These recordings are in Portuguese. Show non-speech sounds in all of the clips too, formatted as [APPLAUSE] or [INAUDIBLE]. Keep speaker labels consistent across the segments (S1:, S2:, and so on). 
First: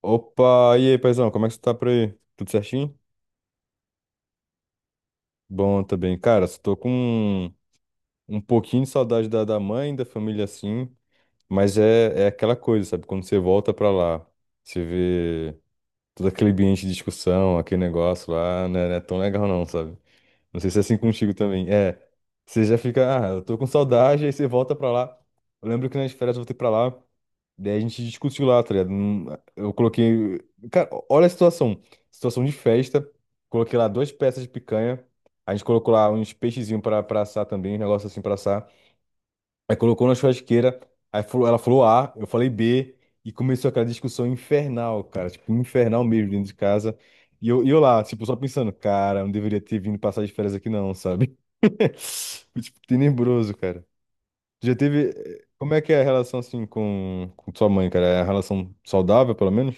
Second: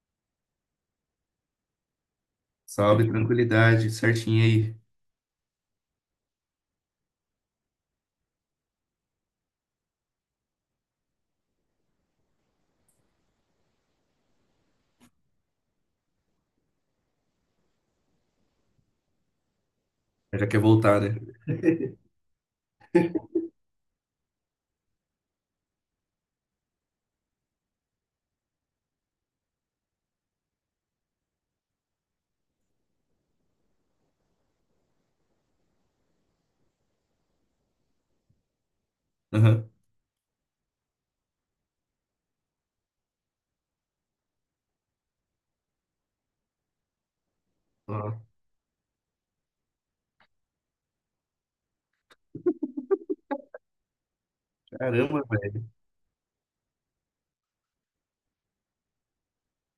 S1: Opa, e aí, paizão, como é que você tá por aí? Tudo certinho?
S2: Salve, tranquilidade, certinho aí.
S1: Bom também. Cara, só tô com um pouquinho de saudade da mãe, da família assim, mas é aquela coisa, sabe? Quando você volta pra lá, você vê todo aquele ambiente de discussão, aquele negócio lá, né? Não é tão legal não, sabe?
S2: Já quer
S1: Não sei se é assim
S2: voltar, né?
S1: contigo também. É, você já fica, ah, eu tô com saudade, aí você volta pra lá. Eu lembro que nas férias eu voltei pra lá. Daí a gente discutiu lá, tá ligado? Eu coloquei. Cara, olha a situação. Situação de festa. Coloquei lá duas peças de picanha. A gente colocou lá uns peixezinhos pra assar também, um negócio assim pra assar.
S2: Aham.
S1: Aí colocou na churrasqueira. Aí ela falou A, eu falei B. E começou aquela discussão infernal, cara. Tipo, infernal mesmo dentro de casa. E eu lá,
S2: Ó,
S1: tipo, só pensando, cara, não deveria ter vindo passar de férias aqui não, sabe? [LAUGHS] Foi. Tipo, tenebroso, cara. Já teve.
S2: caramba, velho.
S1: Como é que é a relação assim com sua mãe, cara? É a relação saudável, pelo menos?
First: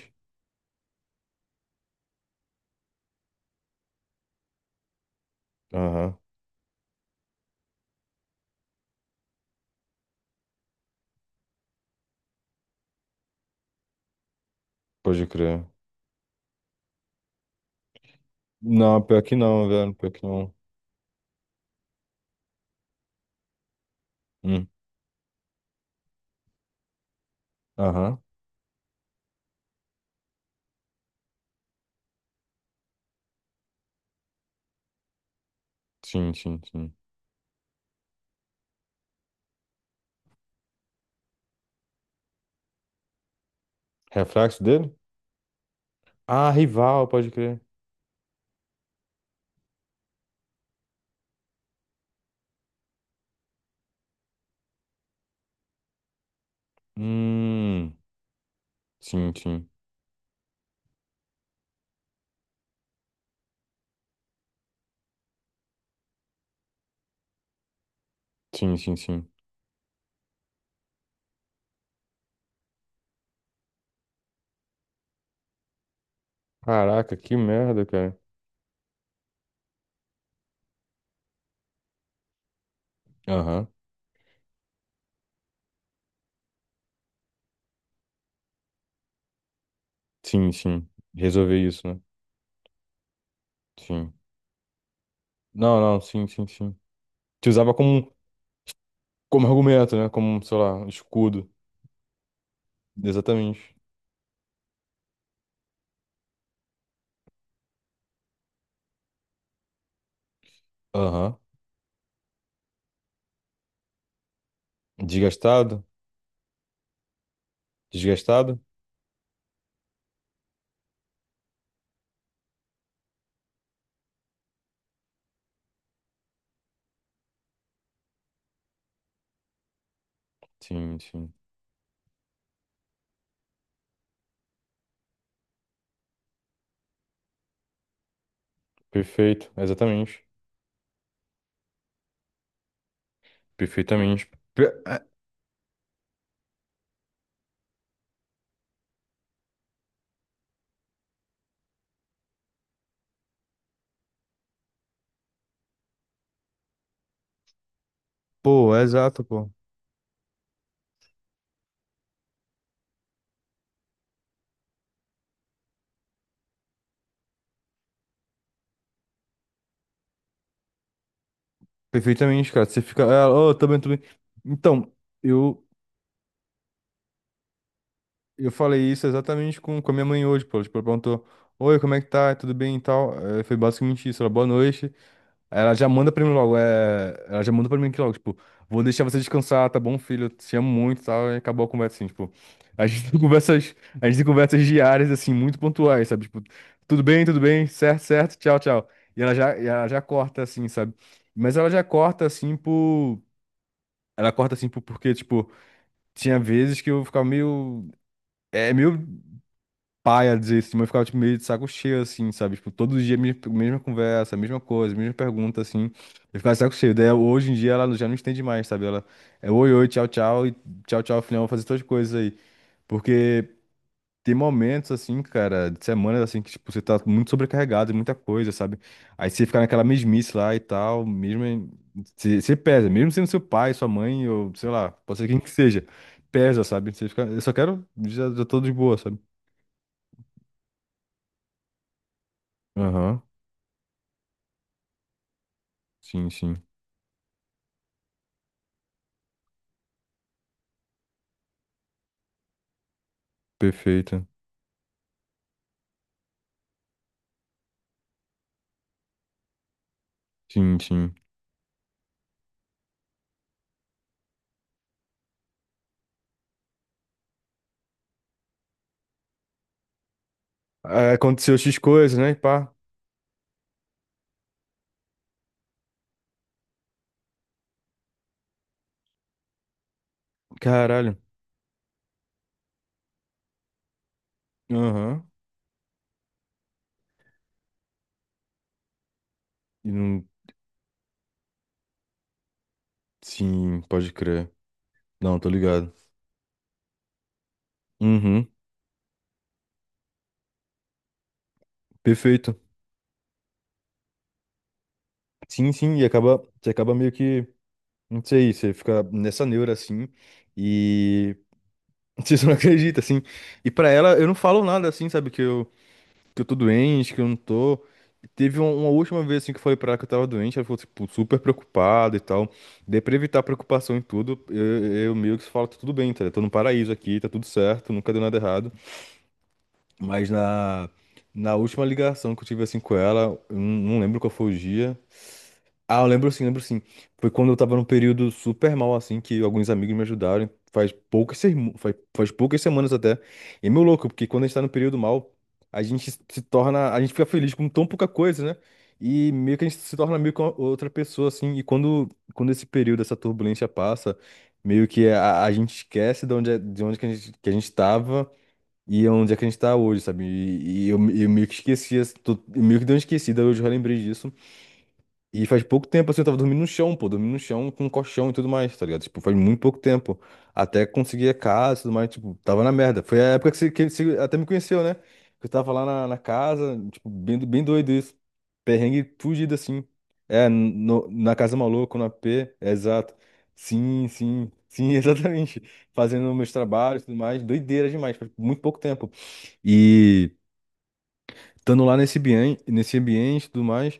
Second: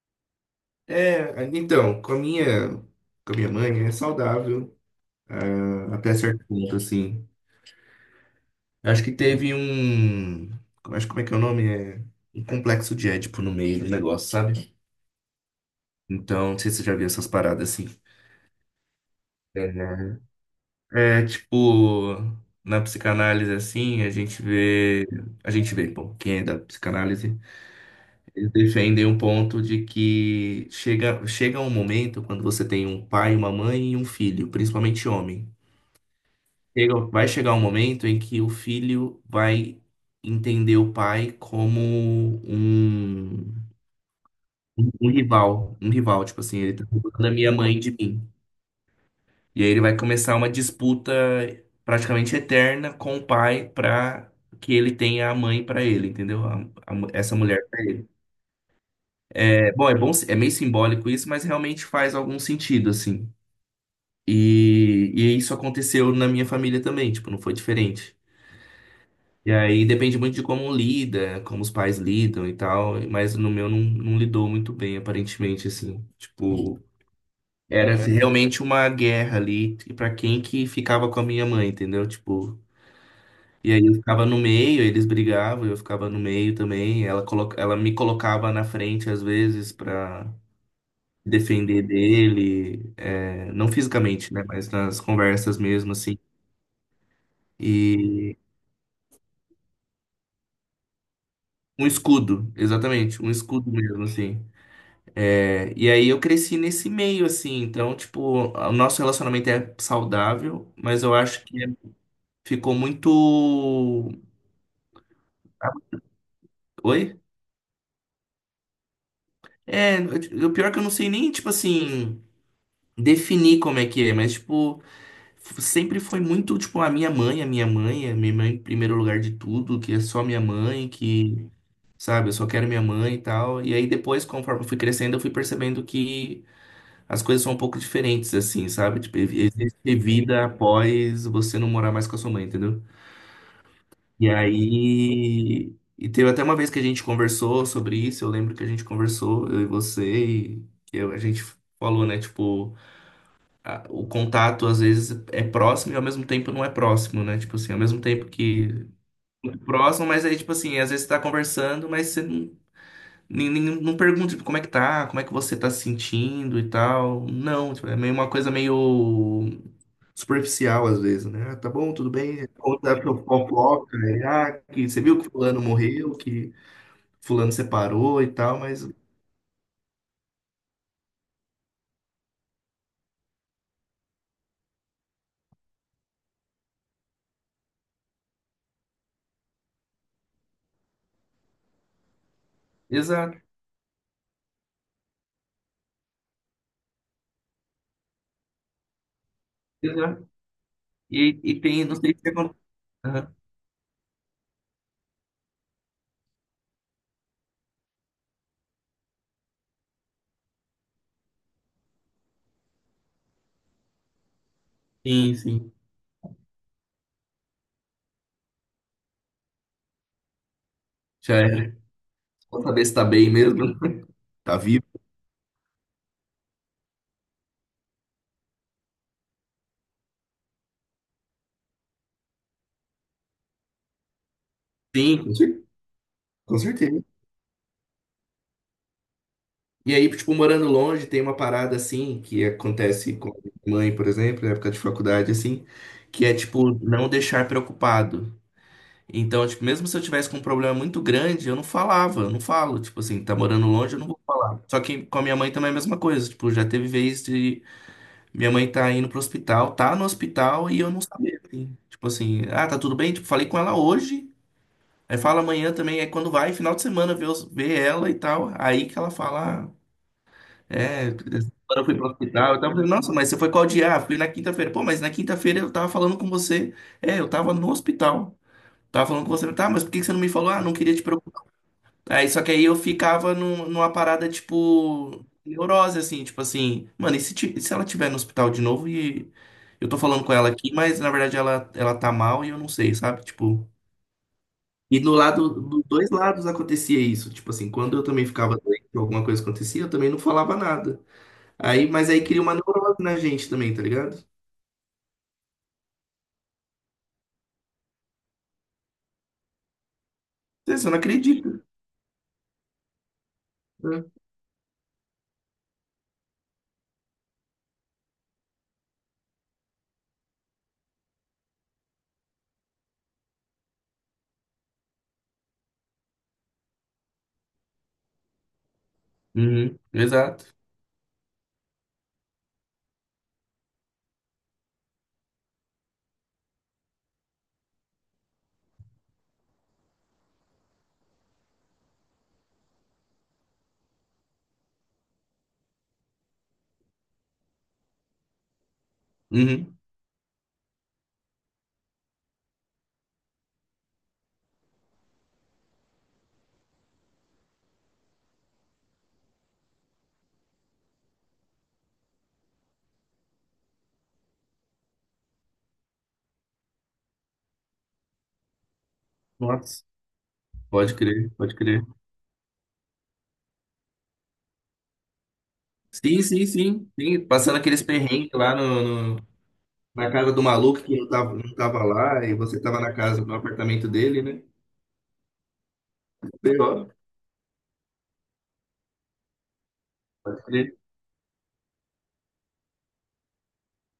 S2: É, então, com a minha mãe é saudável, até
S1: Aham,
S2: certo ponto, assim. Acho que teve um. Acho como é que é o nome? É um complexo de Édipo no meio do negócio, sabe?
S1: pode crer.
S2: Então, não sei se você já viu essas paradas assim.
S1: Não, pior que não, velho. Pior que
S2: É,
S1: não.
S2: é, tipo, na psicanálise, assim, a gente
S1: Hum.
S2: vê. A gente vê, bom, quem é da psicanálise.
S1: Aham.
S2: Eles defendem um ponto de que chega um momento quando você tem um pai, uma mãe e um filho, principalmente homem.
S1: Sim, sim, sim.
S2: Vai chegar um momento em que o filho vai entender o pai como um,
S1: Reflexo dele?
S2: um rival. Um rival, tipo
S1: Ah,
S2: assim, ele tá
S1: rival,
S2: roubando
S1: pode
S2: a minha
S1: crer.
S2: mãe de mim. E aí ele vai começar uma disputa praticamente eterna com o pai pra que ele tenha a mãe pra ele, entendeu? Essa mulher pra
S1: Hum.
S2: ele.
S1: Sim, sim.
S2: É bom, é meio simbólico isso, mas realmente faz algum sentido, assim. E isso aconteceu na minha família também, tipo, não foi diferente.
S1: Sim, sim, sim.
S2: E aí depende muito de como lida, como os pais lidam e tal, mas no meu não, não lidou muito bem, aparentemente, assim. Tipo,
S1: Caraca, que merda,
S2: era assim,
S1: cara.
S2: realmente uma guerra ali pra quem que ficava com a minha mãe, entendeu? Tipo,
S1: Aham.
S2: e aí eu ficava no meio, eles brigavam, eu ficava no meio também, ela, ela me colocava na frente às vezes pra.
S1: Sim, sim. Resolver
S2: Defender
S1: isso, né?
S2: dele, é, não
S1: Sim.
S2: fisicamente, né, mas nas conversas
S1: Não,
S2: mesmo,
S1: não,
S2: assim.
S1: sim, sim, sim. Te usava como, um,
S2: E
S1: como argumento, né? Como, sei lá, um escudo.
S2: um escudo, exatamente, um escudo
S1: Exatamente.
S2: mesmo, assim. É, e aí eu cresci nesse meio, assim, então, tipo, o nosso relacionamento é saudável, mas eu
S1: Aham.
S2: acho que ficou muito.
S1: Desgastado?
S2: Oi?
S1: Desgastado?
S2: É, o pior é que eu não sei nem, tipo assim, definir como é que é, mas, tipo, sempre foi muito, tipo, a minha mãe, a minha mãe, a minha mãe em primeiro lugar de tudo, que é só minha mãe,
S1: Sim, sim.
S2: que sabe? Eu só quero minha mãe e tal. E aí depois, conforme eu fui crescendo, eu fui percebendo que as coisas são um pouco diferentes, assim, sabe? Tipo,
S1: Perfeito,
S2: existe
S1: exatamente.
S2: vida após você não morar mais com a sua mãe, entendeu?
S1: Perfeitamente.
S2: E
S1: É,
S2: aí. E teve até uma vez que a gente conversou sobre isso, eu lembro que a gente conversou, eu e você, e que a gente falou, né? Tipo, o contato às vezes é próximo e ao mesmo tempo não é próximo, né? Tipo assim, ao mesmo tempo
S1: pô, é
S2: que
S1: exato, pô.
S2: próximo, mas aí, tipo assim, às vezes você tá conversando, mas você não não pergunta, tipo, como é que tá, como é que você tá se sentindo e tal. Não, tipo, é meio uma coisa meio superficial às vezes, né? Ah, tá bom, tudo bem.
S1: Perfeitamente, cara.
S2: Ou
S1: Você
S2: dá
S1: fica.
S2: pra
S1: Ah, oh, tô bem, tô
S2: fofoca,
S1: bem.
S2: e, que
S1: Então,
S2: você viu que fulano
S1: eu,
S2: morreu, que fulano separou e
S1: eu
S2: tal,
S1: falei
S2: mas...
S1: isso exatamente com a minha mãe hoje, pô. Tipo, ela perguntou: oi, como é que tá? Tudo bem e tal? Foi basicamente isso. Ela, boa noite. Ela já manda pra mim logo, é... Ela já manda pra mim aqui logo, tipo, vou deixar você descansar, tá bom, filho? Eu te amo muito, e tal, e acabou a conversa, assim, tipo. A gente tem
S2: Exato,
S1: conversas, a gente tem conversas diárias, assim, muito pontuais, sabe? Tipo, tudo bem, certo, certo, tchau, tchau. E ela já
S2: exato.
S1: corta, assim, sabe?
S2: E,
S1: Mas
S2: e
S1: ela já
S2: tem, não sei
S1: corta,
S2: se
S1: assim,
S2: acontece.
S1: por... Ela corta, assim, por... porque, tipo, tinha vezes que eu ficava meio... É, meio paia desse, tipo, eu ficava tipo, meio de saco cheio, assim, sabe? Tipo, todo dia mesma conversa, mesma coisa, mesma
S2: Sim,
S1: pergunta,
S2: sim.
S1: assim. Eu ficava de saco cheio. Daí hoje em dia ela já não entende mais, sabe? Ela é oi, oi, tchau, tchau, e tchau, tchau,
S2: Já
S1: filhão, vou fazer
S2: era.
S1: todas as coisas aí.
S2: Só saber se tá bem
S1: Porque
S2: mesmo, [LAUGHS]
S1: tem
S2: tá vivo.
S1: momentos, assim, cara, de semanas, assim, que, tipo, você tá muito sobrecarregado, de muita coisa, sabe? Aí você fica naquela mesmice lá e tal, mesmo. Você pesa, mesmo sendo seu pai, sua mãe, ou sei lá, pode
S2: Sim,
S1: ser quem que seja,
S2: com
S1: pesa, sabe?
S2: certeza.
S1: Você fica, eu só quero, já tô de boa, sabe?
S2: E aí, tipo, morando longe, tem uma parada assim que acontece
S1: Aham.
S2: com a minha mãe, por exemplo, na época de faculdade, assim, que
S1: Sim,
S2: é
S1: sim.
S2: tipo não deixar preocupado. Então, tipo, mesmo se eu tivesse com um problema muito grande, eu não falava, eu não falo. Tipo assim, tá morando longe, eu não vou
S1: Perfeita.
S2: falar. Só que com a minha mãe também é a mesma coisa. Tipo, já teve vez de minha mãe tá indo pro hospital, tá no hospital
S1: Sim,
S2: e eu não
S1: sim.
S2: sabia, assim. Tipo assim, ah, tá tudo bem? Tipo, falei com ela hoje. Aí fala amanhã também, é quando vai, final de semana, ver, ver ela e tal. Aí que ela fala, ah,
S1: Ah,
S2: é,
S1: aconteceu X
S2: quando eu fui pro
S1: coisas, né? E
S2: hospital, então eu
S1: pá.
S2: tava falando, nossa, mas você foi qual dia? Ah, fui na quinta-feira. Pô, mas na quinta-feira eu tava falando com você. É, eu tava no hospital. Tava falando com você, tá, mas por que que você não me falou? Ah, não queria te
S1: Caralho.
S2: preocupar. Aí, só que aí eu ficava numa parada, tipo,
S1: Aham.
S2: neurose, assim, tipo assim, mano, e se, e se ela tiver no hospital de novo e eu
S1: E
S2: tô
S1: não.
S2: falando com ela aqui, mas na verdade ela tá mal e eu não sei, sabe? Tipo.
S1: Sim, pode crer.
S2: E no
S1: Não, tô
S2: lado, dos
S1: ligado.
S2: dois lados acontecia isso. Tipo assim, quando eu também
S1: Uhum.
S2: ficava doente, alguma coisa acontecia, eu também não falava nada. Aí, mas aí cria uma
S1: Perfeito.
S2: neurose na gente também, tá ligado?
S1: Sim, sim. E acaba. Você acaba meio que. Não sei, você fica nessa neura assim.
S2: Você não
S1: E. [LAUGHS]
S2: acredita,
S1: Você não acredita, assim. E pra
S2: né?
S1: ela, eu não falo nada assim, sabe? Que eu tô doente, que eu não tô. Teve uma última vez assim que eu falei pra ela que eu tava doente, ela ficou tipo, super preocupada e tal. Daí pra evitar preocupação em tudo, eu meio que falo, tá tudo bem, tá? Eu tô no paraíso aqui, tá tudo certo, nunca deu nada errado.
S2: Uhum,
S1: Mas
S2: exato.
S1: na, na última ligação que eu tive assim com ela, eu não lembro qual foi o dia, ah, eu lembro sim, lembro sim. Foi quando eu tava num período super mal, assim, que alguns amigos me ajudaram. Faz poucas semanas até. E é meio louco, porque quando a gente tá num período mal, a gente se torna. A gente fica feliz com tão pouca coisa, né? E meio que a
S2: Uhum.
S1: gente se torna meio que outra pessoa, assim. E quando esse período, essa turbulência passa, meio que a gente esquece de onde, de onde que a gente tava e onde é que a gente tá hoje, sabe? E eu meio que esqueci, assim, eu meio que dei uma esquecida, hoje eu já lembrei disso. E faz pouco tempo, assim, eu tava dormindo no chão, pô, dormindo no chão com um colchão e tudo mais, tá ligado? Tipo, faz muito pouco
S2: Nossa,
S1: tempo. Até
S2: pode
S1: conseguir
S2: crer,
S1: a
S2: pode
S1: casa e
S2: crer.
S1: tudo mais, tipo, tava na merda. Foi a época que você até me conheceu, né? Que eu tava lá na, na
S2: Sim, sim,
S1: casa,
S2: sim,
S1: tipo,
S2: sim.
S1: bem,
S2: Passando
S1: bem
S2: aqueles
S1: doido isso.
S2: perrengues lá
S1: Perrengue fugido, assim.
S2: na casa do
S1: É,
S2: maluco que
S1: no,
S2: não tava,
S1: na
S2: não
S1: Casa
S2: tava
S1: Maluco, no
S2: lá e
S1: AP,
S2: você
S1: é,
S2: tava na
S1: exato.
S2: casa, no apartamento
S1: Sim,
S2: dele, né?
S1: sim, sim, [LAUGHS] exatamente. Fazendo meus
S2: Pior,
S1: trabalhos e tudo mais, doideira demais, faz muito pouco tempo. E
S2: pode crer.
S1: estando lá nesse ambiente e tudo mais.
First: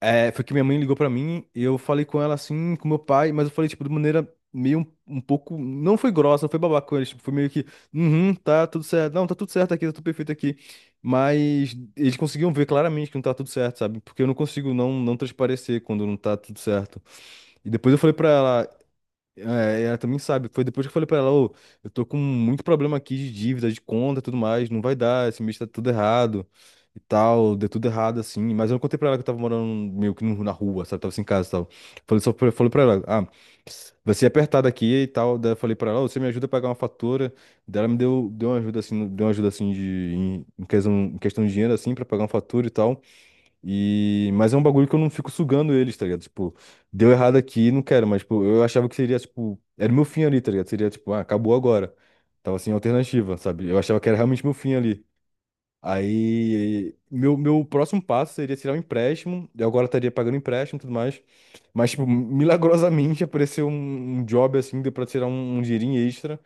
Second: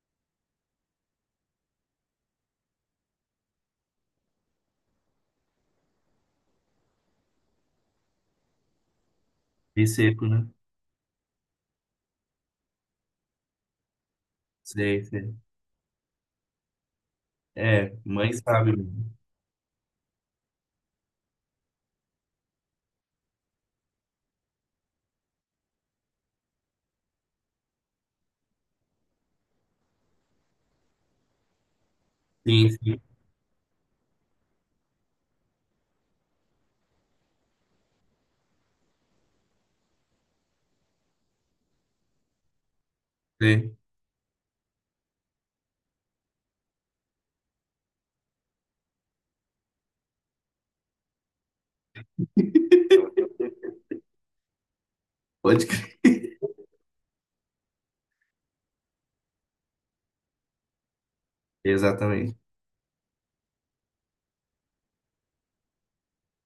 S1: É, foi que minha mãe ligou pra mim e eu falei com ela assim, com meu pai, mas eu falei, tipo, de maneira meio um pouco. Não foi grossa, não foi babaca com eles, tipo, foi meio que, uhum, tá tudo certo, não, tá tudo certo aqui,
S2: E
S1: tá tudo
S2: seco,
S1: perfeito
S2: né?
S1: aqui. Mas eles conseguiam ver claramente que não tá tudo certo, sabe? Porque eu não consigo não,
S2: Sei,
S1: não
S2: sei.
S1: transparecer quando não tá tudo certo. E
S2: É,
S1: depois eu falei pra
S2: mãe
S1: ela,
S2: sabe mesmo.
S1: é, ela também sabe. Foi depois que eu falei pra ela, ô, eu tô com muito problema aqui de dívida, de conta e tudo mais, não vai dar, esse mês tá tudo errado e tal, deu tudo errado assim. Mas eu não contei pra ela que eu tava morando meio que na rua, sabe? Tava sem casa e tal. Falei só pra,
S2: Sim,
S1: falei pra
S2: sim,
S1: ela, ah, vai ser apertado aqui e tal. Daí eu falei pra ela, ô, você me ajuda a pagar uma fatura. Daí ela me deu, deu uma ajuda assim, deu uma ajuda assim de, em, em questão de dinheiro assim, pra pagar uma fatura e tal.
S2: sei.
S1: E... Mas é um bagulho que eu não fico sugando eles, tá ligado? Tipo, deu errado aqui, não quero, mas, tipo, eu achava que seria, tipo, era o meu fim ali, tá ligado? Seria, tipo, ah, acabou agora. Tava sem alternativa, sabe? Eu achava que era realmente meu fim ali.
S2: Pode crer.
S1: Aí, meu próximo passo seria tirar um empréstimo, eu agora estaria pagando empréstimo e tudo mais. Mas, tipo,
S2: Exatamente.
S1: milagrosamente [LAUGHS] apareceu um job assim, deu pra tirar um dinheirinho extra.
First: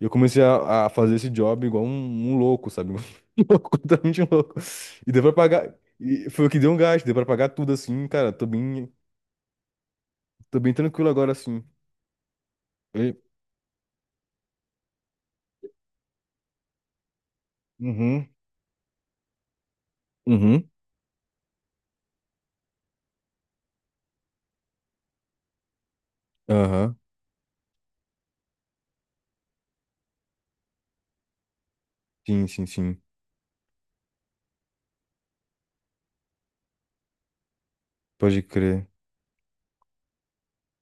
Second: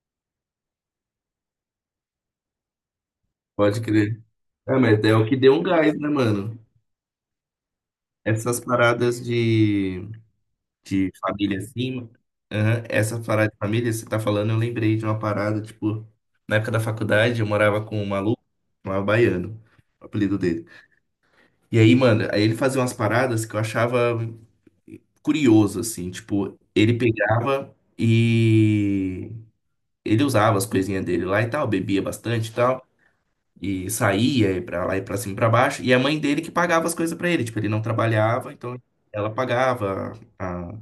S1: E eu comecei a fazer esse job igual um louco, sabe? [LAUGHS] Um louco,
S2: Pode
S1: completamente
S2: crer.
S1: louco.
S2: É, mas
S1: E
S2: é
S1: deu
S2: o
S1: pra
S2: que deu um
S1: pagar.
S2: gás, né,
S1: E foi o que
S2: mano?
S1: deu um gasto, deu pra pagar tudo assim, cara. Tô
S2: Essas
S1: bem,
S2: paradas de
S1: tô bem tranquilo
S2: de
S1: agora
S2: família
S1: assim.
S2: assim. aham,
S1: E-
S2: Essa parada de família, você tá falando, eu lembrei de uma parada, tipo, na época da faculdade eu morava com um
S1: Uhum,
S2: maluco, chamava Baiano, o apelido dele.
S1: uhum,
S2: E aí, mano, aí ele fazia umas paradas que eu achava curioso, assim, tipo, ele
S1: aham.
S2: pegava e ele usava as coisinhas dele lá e tal, bebia
S1: Sim,
S2: bastante e
S1: sim,
S2: tal.
S1: sim.
S2: E saía e pra lá e pra cima e pra baixo. E a mãe dele que pagava as coisas pra ele. Tipo, ele não
S1: Pode
S2: trabalhava, então
S1: crer.
S2: ela pagava a,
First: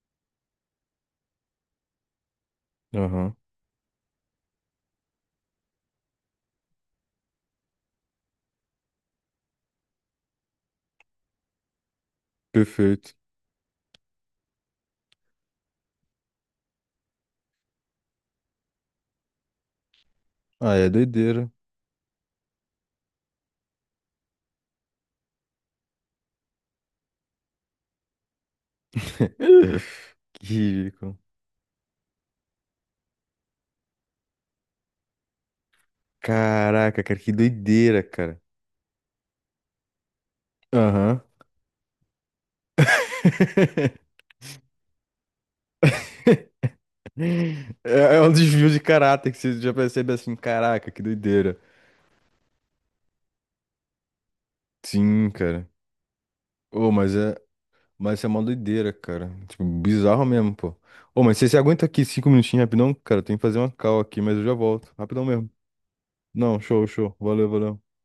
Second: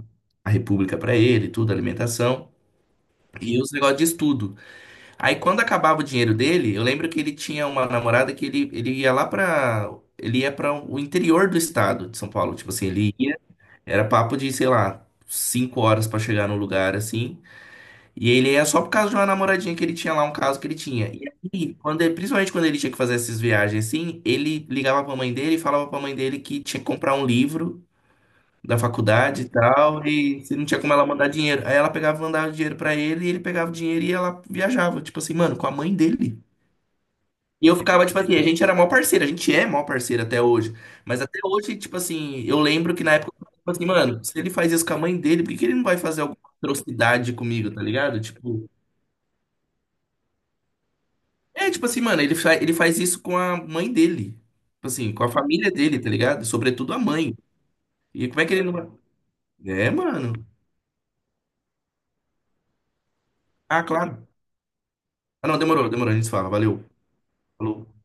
S2: a república pra ele, tudo, alimentação.
S1: Aham.
S2: E os negócios de estudo. Aí quando acabava o dinheiro dele, eu lembro que ele tinha uma namorada que ele ia lá pra. Ele ia para o interior do estado de São Paulo. Tipo assim, ele
S1: Perfeito.
S2: ia. Era papo de, sei lá, 5 horas pra chegar no lugar assim. E ele é só por causa de uma namoradinha que ele tinha lá, um caso que ele
S1: Ah, é
S2: tinha. E
S1: doideira.
S2: aí, principalmente quando ele tinha que fazer essas viagens assim, ele ligava pra mãe dele e falava pra mãe dele que tinha que comprar um livro da faculdade e
S1: [LAUGHS]
S2: tal, e
S1: Que
S2: se não tinha como ela
S1: ridículo.
S2: mandar dinheiro. Aí ela pegava e mandava dinheiro pra ele, e ele pegava o dinheiro e ela viajava, tipo assim, mano, com a mãe dele.
S1: Caraca, cara, que
S2: E eu
S1: doideira,
S2: ficava, tipo assim,
S1: cara.
S2: a gente era mó parceiro, a gente é mó parceiro até hoje.
S1: Aham.
S2: Mas até hoje, tipo assim, eu lembro que na época, eu falava assim,
S1: [LAUGHS]
S2: mano, se ele faz isso com a mãe dele, por que que ele não vai fazer alguma atrocidade comigo, tá
S1: É,
S2: ligado?
S1: é um
S2: Tipo.
S1: desvio de caráter que você já percebe assim, caraca, que doideira.
S2: É, tipo assim, mano, ele faz isso com a mãe dele. Tipo assim, com a
S1: Sim, cara.
S2: família dele, tá ligado?
S1: Ô,
S2: Sobretudo a
S1: mas é.
S2: mãe.
S1: Mas isso
S2: E
S1: é
S2: como
S1: uma
S2: é que ele
S1: doideira,
S2: não.
S1: cara. Tipo,
S2: É,
S1: bizarro
S2: mano.
S1: mesmo, pô. Ô, mas você se aguenta aqui 5 minutinhos rapidão? Cara, tem que fazer uma
S2: Ah,
S1: call aqui,
S2: claro.
S1: mas eu já volto. Rapidão mesmo.
S2: Ah, não, demorou, demorou, a gente se fala.
S1: Não,
S2: Valeu.
S1: show, show. Valeu, valeu.
S2: Falou.